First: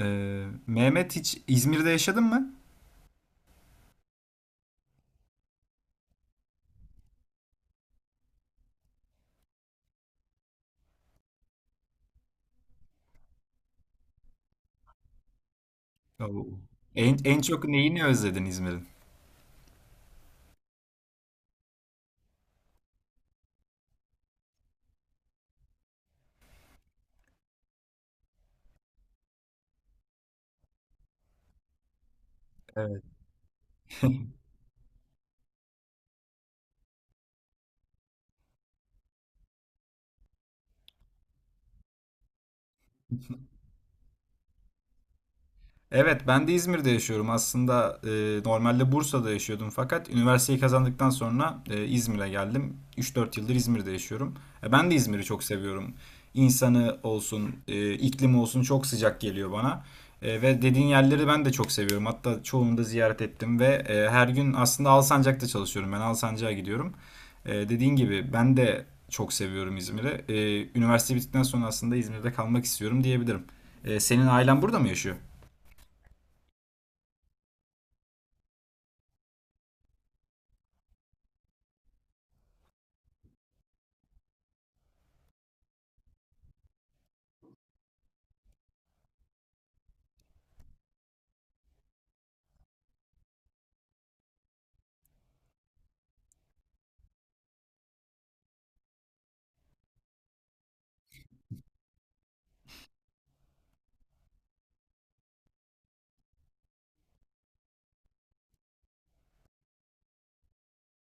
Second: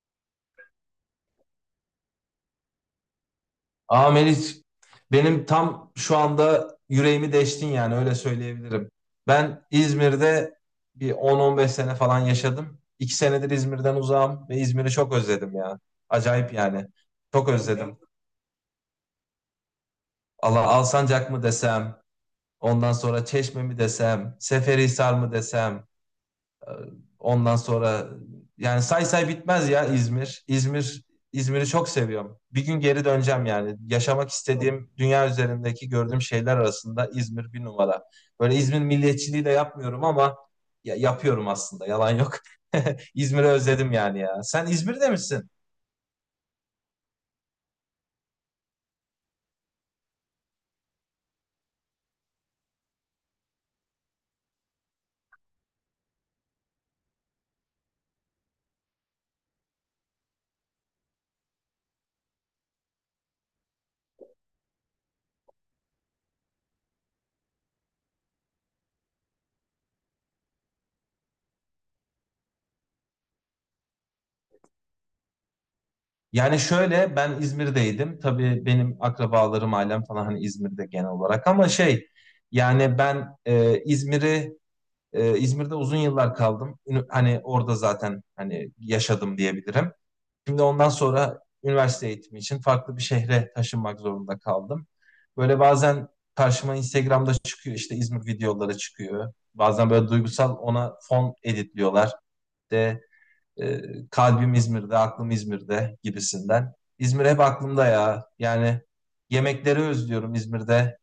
Mehmet hiç İzmir'de yaşadın mı? Aa Melis, benim tam şu anda yüreğimi deştin yani öyle söyleyebilirim. Ben İzmir'de bir 10-15 sene falan yaşadım. 2 senedir İzmir'den uzağım ve İzmir'i çok özledim ya. Acayip Oo. yani. En Çok çok özledim. neyini özledin İzmir'in? Allah Alsancak mı desem, ondan sonra Çeşme mi desem, Seferihisar mı desem. Ondan sonra yani say say bitmez ya İzmir. İzmir'i çok seviyorum. Bir gün Evet. geri döneceğim yani. Yaşamak istediğim dünya üzerindeki gördüğüm şeyler arasında İzmir bir numara. Böyle İzmir milliyetçiliği de yapmıyorum ama yapıyorum aslında. Yalan yok. İzmir'i özledim yani ya. Sen İzmir'de misin? Evet, ben de İzmir'de yaşıyorum. Aslında normalde Bursa'da yaşıyordum fakat üniversiteyi kazandıktan sonra İzmir'e geldim. 3-4 yıldır İzmir'de yaşıyorum. Ben de İzmir'i çok seviyorum. İnsanı olsun, iklimi olsun çok sıcak geliyor bana. Ve dediğin yerleri ben de çok seviyorum. Hatta çoğunu da ziyaret ettim ve her gün aslında Alsancak'ta çalışıyorum. Ben Alsancak'a gidiyorum. Dediğin gibi ben de çok seviyorum İzmir'i. Üniversite bittikten sonra aslında İzmir'de kalmak istiyorum diyebilirim. Senin ailen burada mı yaşıyor? Yani şöyle ben İzmir'deydim. Tabii benim akrabalarım, ailem falan hani İzmir'de genel olarak ama şey yani ben İzmir'i, İzmir'de uzun yıllar kaldım. Hani orada zaten hani yaşadım diyebilirim. Şimdi ondan sonra üniversite eğitimi için farklı bir şehre taşınmak zorunda kaldım. Böyle bazen karşıma Instagram'da çıkıyor, işte İzmir videoları çıkıyor. Bazen böyle duygusal ona fon editliyorlar. De e, kalbim İzmir'de, aklım İzmir'de gibisinden. İzmir hep aklımda ya. Yani yemekleri özlüyorum İzmir'de.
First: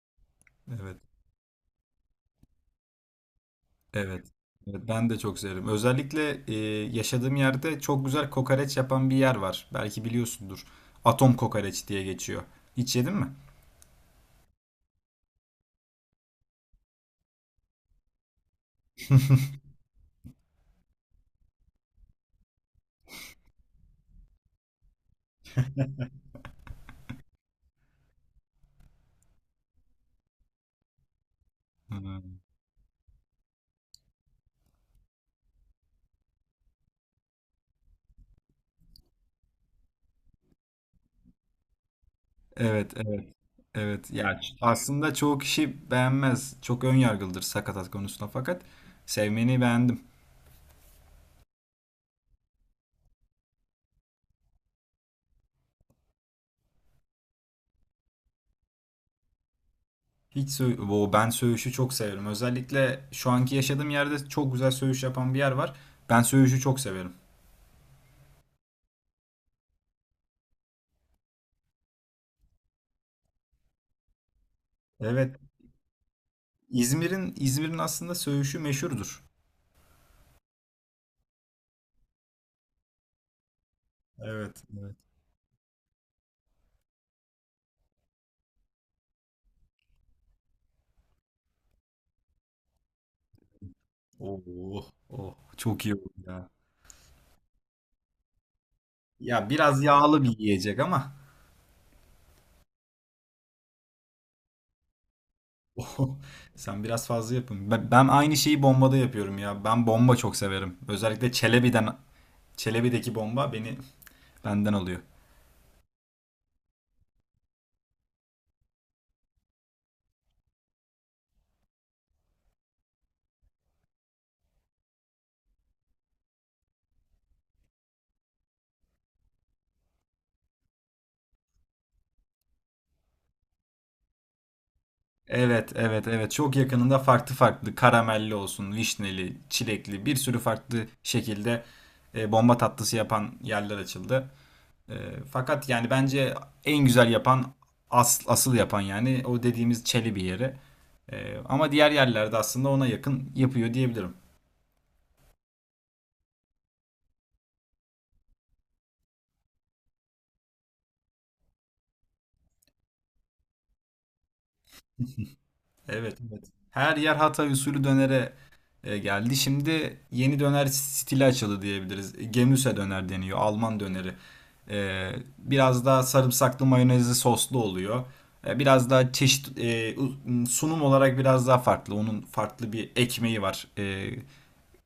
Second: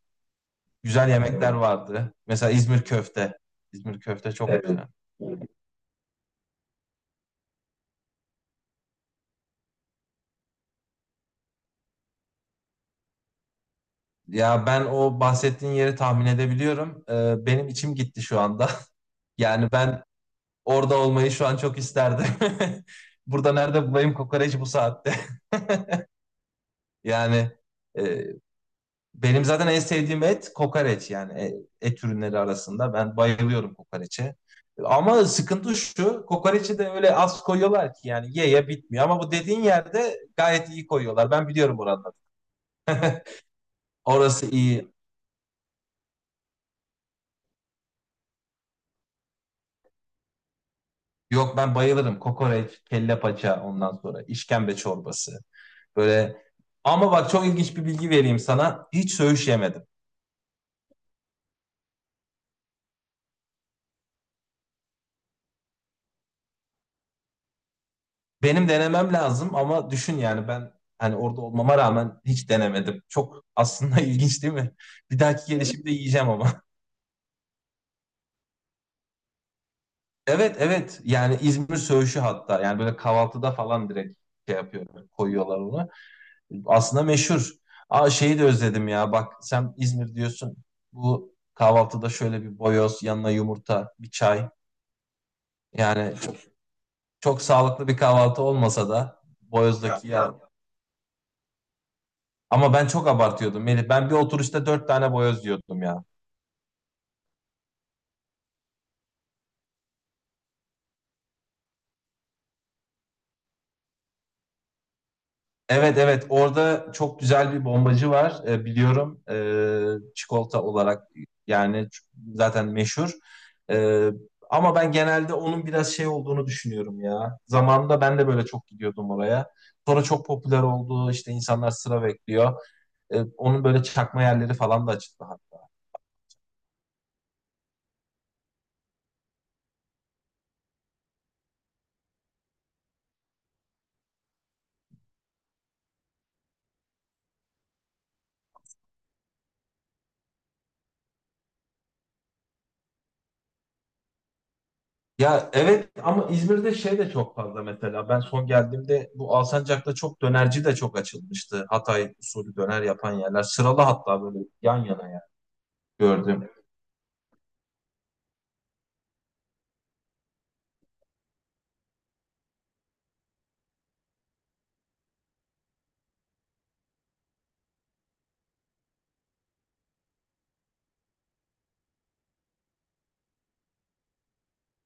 Evet, Güzel yemekler, evet, vardı. Mesela İzmir köfte. İzmir evet. köfte çok, evet, Evet, güzel. ben de çok severim. Özellikle yaşadığım yerde çok güzel kokoreç yapan bir yer var. Belki biliyorsundur. Atom kokoreç diye geçiyor. Hiç yedin mi? Ya ben o bahsettiğin yeri tahmin edebiliyorum. Benim içim gitti şu anda. Yani ben orada olmayı şu an çok isterdim. Burada nerede bulayım kokoreç bu saatte? Yani e, benim zaten en sevdiğim et kokoreç yani et Hmm. ürünleri arasında. Ben bayılıyorum kokoreçe. Ama sıkıntı şu, kokoreçi de öyle az koyuyorlar ki yani ye ye bitmiyor. Ama bu dediğin yerde gayet iyi koyuyorlar. Ben biliyorum oranları. Evet, evet. Evet. Ya Orası iyi. aslında çoğu kişi beğenmez. Çok ön yargılıdır sakatat konusunda fakat sevmeni beğendim. Yok ben bayılırım. Kokoreç, kelle paça, ondan sonra işkembe çorbası. Böyle, ama bak çok ilginç bir bilgi vereyim sana. Hiç söğüş yemedim. Hiç sö Oo, ben söğüşü çok severim. Özellikle şu anki yaşadığım yerde çok güzel söğüş yapan bir yer var. Ben söğüşü çok severim. Benim denemem lazım ama düşün yani ben hani orada olmama rağmen hiç denemedim. Çok aslında ilginç değil mi? Bir Evet. dahaki, evet, gelişimde yiyeceğim ama. İzmir'in aslında söğüşü meşhurdur. Evet, evet, yani İzmir söğüşü, hatta yani böyle kahvaltıda falan direkt şey Evet, evet. yapıyorlar, koyuyorlar onu. Aslında meşhur. Aa, şeyi de özledim ya. Bak, sen İzmir diyorsun. Bu kahvaltıda şöyle bir boyoz, yanına yumurta, bir çay. Oh, oh. Çok iyi oldu Yani çok ya. sağlıklı bir kahvaltı olmasa da Ya biraz boyozdaki yağlı ya. bir yiyecek ama. Ama ben çok abartıyordum Melih. Ben bir oturuşta dört tane boyoz yiyordum ya. Oh, sen biraz fazla yapın. Ben aynı şeyi bombada yapıyorum ya. Ben bomba çok severim. Özellikle Çelebi'deki bomba beni benden alıyor. Evet, evet, orada çok güzel bir bombacı var, biliyorum, çikolata olarak yani zaten meşhur. E, ama ben genelde onun biraz şey olduğunu düşünüyorum ya, zamanında ben de böyle çok gidiyordum oraya, sonra çok popüler oldu, işte insanlar sıra bekliyor. Onun böyle çakma yerleri falan da açıldı hatta. Evet, evet, evet. Çok yakınında farklı farklı karamelli olsun, vişneli, çilekli bir sürü farklı şekilde bomba tatlısı yapan yerler açıldı. E, fakat yani bence en güzel yapan asıl yapan yani o dediğimiz Çelebi yeri. Ama diğer yerlerde aslında ona yakın yapıyor diyebilirim. Ya evet, ama İzmir'de şey de çok fazla, mesela ben son geldiğimde bu Alsancak'ta çok dönerci de çok açılmıştı, Hatay usulü döner yapan yerler sıralı, hatta böyle yan yana yani. Evet, evet. Gördüm. Her yer Hatay usulü dönere geldi. Şimdi yeni döner stili açıldı diyebiliriz. Gemüse döner deniyor, Alman döneri. Ee, biraz daha sarımsaklı mayonezli soslu oluyor. Biraz daha çeşit sunum olarak biraz daha farklı. Onun farklı bir ekmeği var. Ee,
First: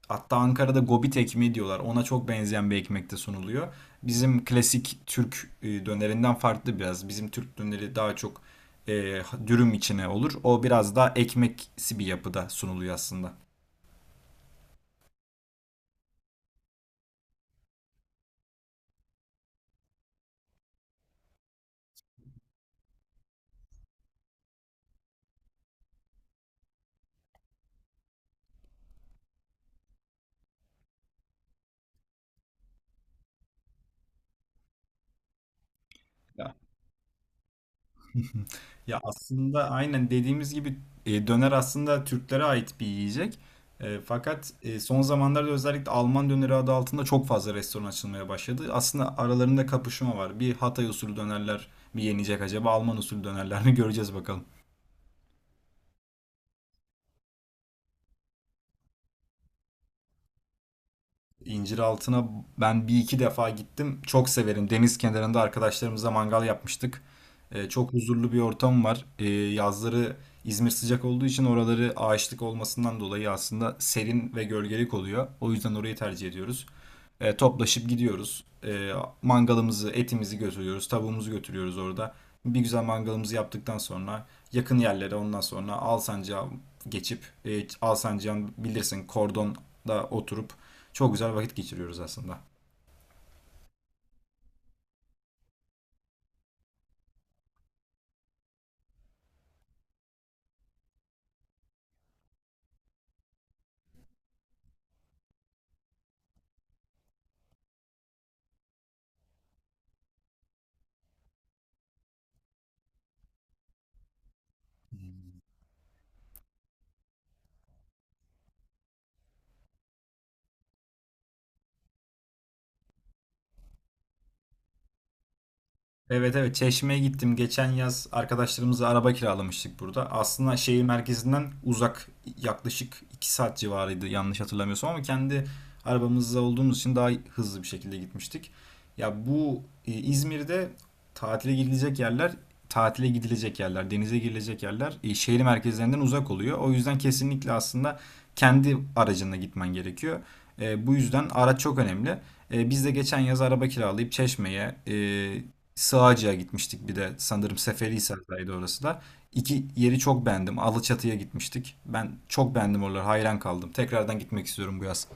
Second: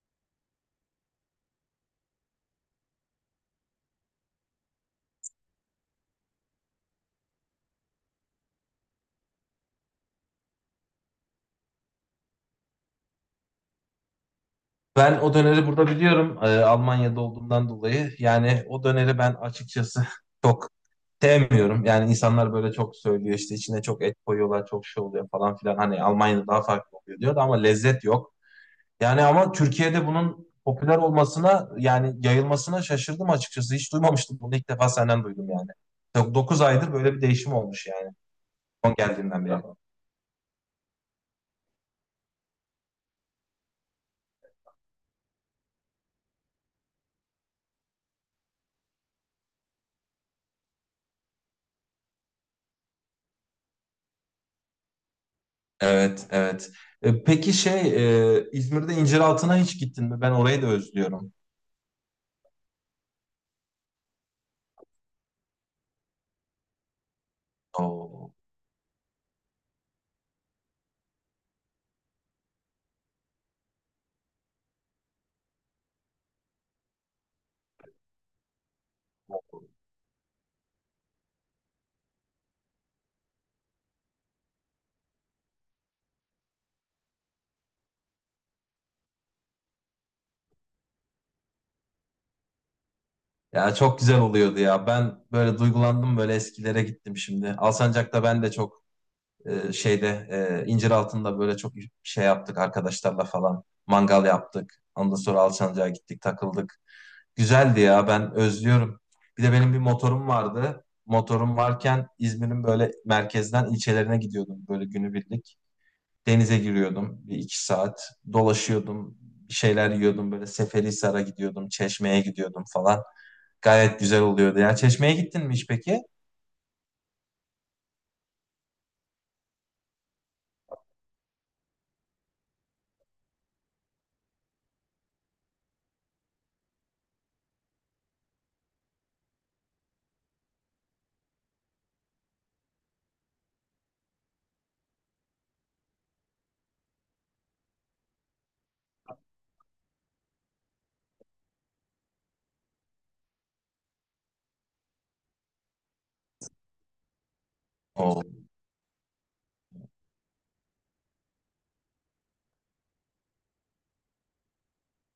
Hatta Ankara'da gobit ekmeği diyorlar. Ona çok benzeyen bir ekmekte sunuluyor. Bizim klasik Türk dönerinden farklı biraz. Bizim Türk döneri daha çok e, dürüm içine olur. O biraz daha ekmeksi bir yapıda sunuluyor aslında. Ben o döneri burada biliyorum, Almanya'da olduğumdan dolayı. Yani o döneri ben açıkçası çok sevmiyorum. Yani insanlar böyle çok söylüyor, işte içine çok et koyuyorlar, çok şey oluyor falan filan. Hani Almanya'da daha farklı oluyor diyor da, ama lezzet yok. Yani ama Türkiye'de bunun popüler olmasına, yani yayılmasına şaşırdım açıkçası. Hiç duymamıştım, bunu ilk defa senden duydum yani. Ya, 9 aydır böyle bir değişim olmuş yani, son ya geldiğinden beri. aslında aynen dediğimiz gibi döner aslında Türklere ait bir yiyecek. Fakat son zamanlarda özellikle Alman döneri adı altında çok fazla restoran açılmaya başladı. Aslında aralarında kapışma var. Bir Hatay usulü dönerler mi yenecek acaba? Alman usulü dönerler mi göreceğiz bakalım. Evet, evet. Peki şey, İzmir'de İnciraltı'na hiç gittin mi? Ben orayı da özlüyorum. İnciraltı'na ben bir iki defa gittim. Çok severim. Deniz kenarında arkadaşlarımızla mangal yapmıştık. Çok Oo. huzurlu bir ortam var. Yazları İzmir sıcak olduğu için oraları ağaçlık olmasından dolayı aslında serin ve gölgelik oluyor. O yüzden orayı tercih ediyoruz. Toplaşıp gidiyoruz. Mangalımızı, etimizi götürüyoruz. Tavuğumuzu götürüyoruz orada. Bir güzel mangalımızı yaptıktan sonra yakın yerlere ondan sonra Alsancak'a geçip Alsancak'ın bilirsin kordonda oturup çok güzel vakit geçiriyoruz aslında. Ya çok güzel oluyordu ya. Ben böyle duygulandım, böyle eskilere gittim şimdi. Alsancak'ta ben de çok, şeyde, İnciraltı'nda böyle çok şey yaptık arkadaşlarla falan. Mangal yaptık. Ondan sonra Alsancak'a gittik, takıldık. Güzeldi ya, ben özlüyorum. Bir de benim bir motorum vardı. Motorum varken İzmir'in böyle merkezden ilçelerine gidiyordum böyle günübirlik. Denize giriyordum bir iki saat. Dolaşıyordum. Bir şeyler yiyordum. Böyle Seferihisar'a gidiyordum, Çeşme'ye gidiyordum falan. Gayet güzel oluyordu. Ya, Çeşme'ye gittin mi hiç peki? Evet evet, Çeşme'ye gittim. Geçen yaz arkadaşlarımızla araba kiralamıştık burada. Aslında şehir merkezinden uzak yaklaşık 2 saat civarıydı yanlış hatırlamıyorsam ama kendi arabamızda olduğumuz için daha hızlı bir şekilde gitmiştik. Ya bu İzmir'de tatile gidilecek yerler, tatile gidilecek yerler, denize girilecek yerler şehir merkezlerinden uzak oluyor. O yüzden kesinlikle aslında kendi aracınla gitmen gerekiyor. Bu yüzden araç çok önemli. Biz de geçen yaz araba kiralayıp Çeşme'ye, Sığacıya gitmiştik, bir de sanırım Oo, Seferihisar'daydı orası da. İki yeri çok beğendim. Alaçatı'ya gitmiştik. Ben çok beğendim oraları. Hayran kaldım. Tekrardan gitmek istiyorum bu yaz.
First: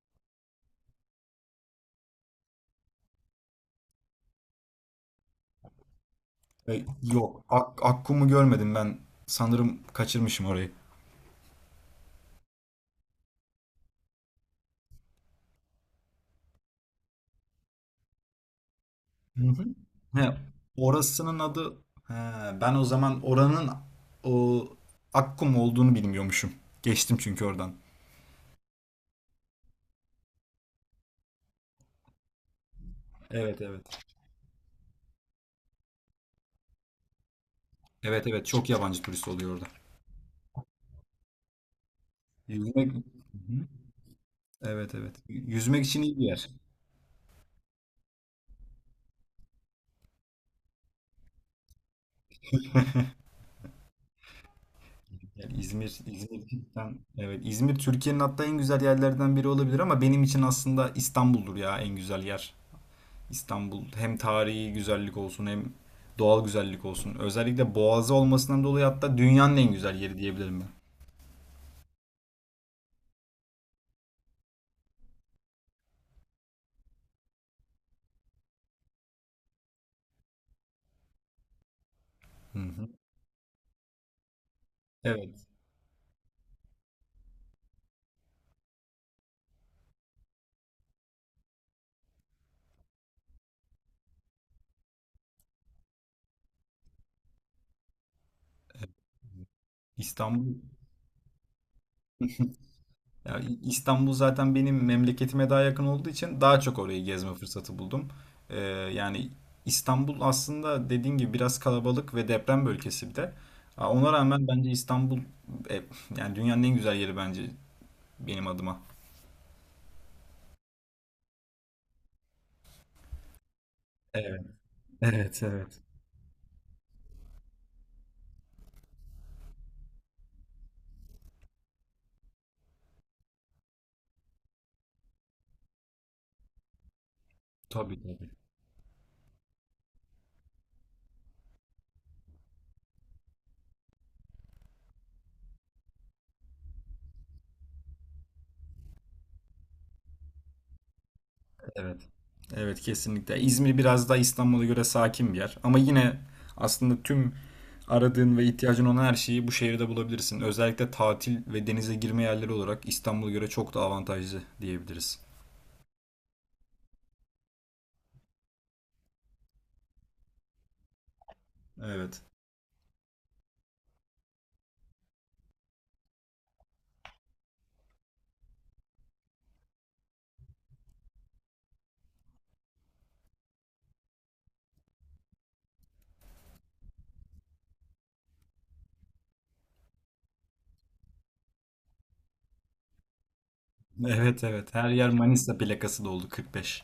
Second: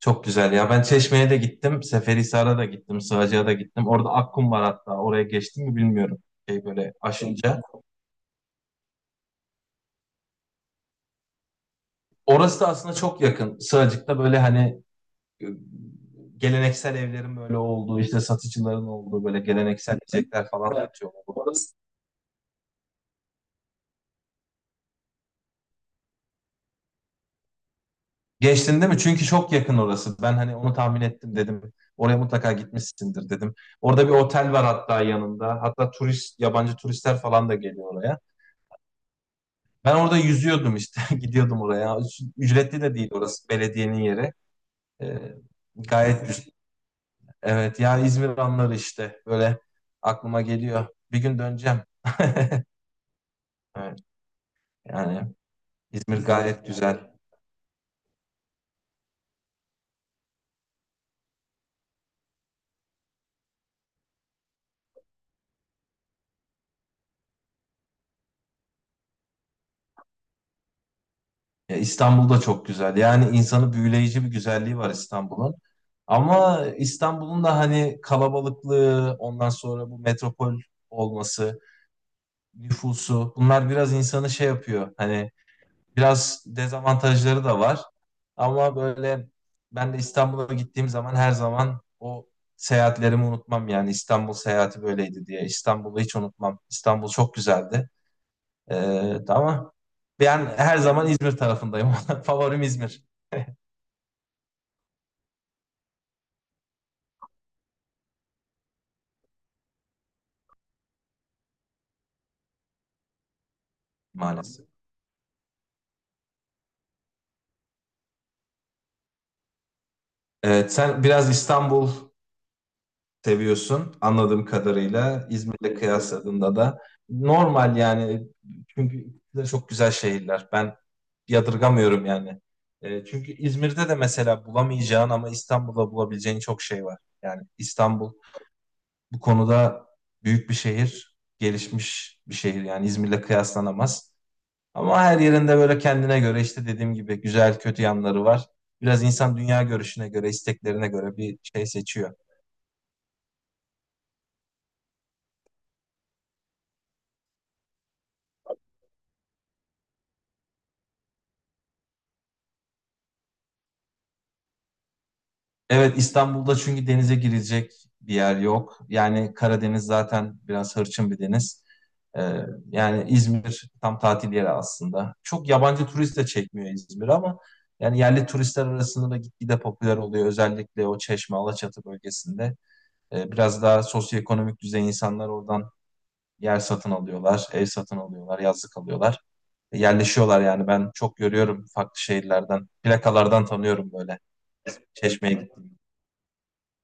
çok güzel ya. Ben Çeşme'ye de gittim, Seferihisar'a da gittim, Sığacak'a da gittim. Orada Akkum var hatta. Oraya geçtim mi bilmiyorum. Şey E, böyle yok. aşınca. Akkum'u görmedim ben. Sanırım kaçırmışım orayı. Orası da aslında çok yakın. Sığacık'ta böyle hani geleneksel evlerin böyle olduğu, işte satıcıların olduğu, böyle Hı hı. geleneksel He, yiyecekler falan satıyorlar. orasının adı... He, ben o zaman oranın o, Akkum olduğunu bilmiyormuşum. Geçtim çünkü oradan. Geçtin değil mi? Çünkü çok yakın orası. Ben hani onu tahmin ettim, dedim. Oraya mutlaka gitmişsindir dedim. Evet evet. Orada bir otel var hatta yanında. Hatta turist, yabancı turistler falan da geliyor oraya. Evet evet, çok yabancı turist oluyor orada. Ben orada yüzüyordum işte. Gidiyordum oraya. Ücretli Yüzmek... de Hı değil orası. hı. Belediyenin yeri. Evet evet. Ee, Yüzmek için iyi bir gayet güzel. yer. Evet ya, İzmir anları işte. Böyle aklıma geliyor. Bir gün döneceğim. Evet, yani Yani İzmir, İzmir İzmir gayet cidden, güzel. evet, İzmir Türkiye'nin hatta en güzel yerlerden biri olabilir ama benim için aslında İstanbul'dur ya en güzel yer. İstanbul hem tarihi güzellik olsun hem doğal güzellik olsun. Özellikle Boğazı olmasından dolayı hatta dünyanın en güzel yeri diyebilirim ben. Ya, İstanbul da çok güzel. Yani insanı büyüleyici bir güzelliği var İstanbul'un. Ama İstanbul'un da hani kalabalıklığı, ondan sonra bu metropol olması, Hı hı. nüfusu, bunlar biraz insanı şey yapıyor. Hani Evet. biraz dezavantajları da var. Ama böyle ben de İstanbul'a gittiğim zaman her zaman o seyahatlerimi unutmam, yani İstanbul seyahati böyleydi diye. İstanbul'u hiç unutmam. İstanbul çok güzeldi. Ama ben İstanbul. her zaman İzmir tarafındayım. Favorim İzmir Ya İstanbul zaten benim memleketime daha yakın olduğu için daha çok orayı gezme fırsatı buldum. Ee, yani İstanbul aslında dediğin gibi biraz kalabalık ve deprem bölgesi bir de. Aa, ona rağmen maalesef. bence İstanbul e, yani dünyanın en güzel yeri bence benim adıma. Evet, sen biraz İstanbul seviyorsun Evet, anladığım kadarıyla. evet, evet. İzmir'le kıyasladığında da normal yani. Çünkü ikisi de çok güzel şehirler. Ben yadırgamıyorum yani. Çünkü İzmir'de de mesela bulamayacağın ama İstanbul'da bulabileceğin çok şey var. Yani Tabii İstanbul tabii. bu konuda büyük bir şehir, gelişmiş bir şehir. Yani İzmir'le kıyaslanamaz. Ama her yerinde böyle kendine göre, işte dediğim gibi güzel kötü yanları var. Biraz insan dünya görüşüne göre, isteklerine göre bir şey Evet. seçiyor. Evet, kesinlikle. İzmir biraz daha İstanbul'a göre sakin bir yer. Ama yine aslında tüm aradığın ve ihtiyacın olan her şeyi bu şehirde bulabilirsin. Özellikle tatil ve denize girme yerleri olarak İstanbul'a göre çok daha avantajlı diyebiliriz. Evet, İstanbul'da çünkü denize girecek bir yer yok. Yani Karadeniz zaten biraz hırçın bir deniz. Evet. Ee, yani İzmir tam tatil yeri aslında. Çok yabancı turist de çekmiyor İzmir, ama yani yerli turistler arasında da gitgide popüler oluyor. Özellikle o Çeşme, Alaçatı bölgesinde. Biraz daha sosyoekonomik düzey insanlar oradan yer satın alıyorlar, ev satın alıyorlar, yazlık alıyorlar. Yerleşiyorlar yani, ben çok görüyorum farklı şehirlerden. Plakalardan tanıyorum böyle. Evet evet. Her yer Çeşme'ye Manisa gittiğimde. plakası doldu, 45.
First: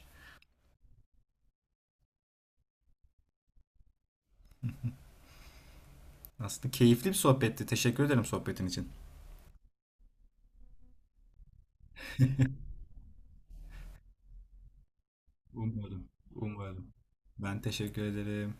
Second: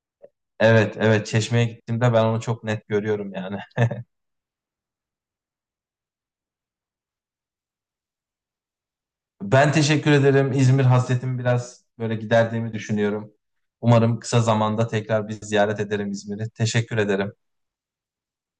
Evet, evet, Çeşme'ye gittiğimde ben onu çok net görüyorum yani. Aslında keyifli bir sohbetti. Teşekkür ederim sohbetin için. Ben teşekkür ederim. İzmir hasretimi biraz böyle giderdiğimi düşünüyorum. Umarım kısa zamanda tekrar bir ziyaret Umarım. ederim İzmir'i. Umarım. Teşekkür ederim. Ben teşekkür ederim.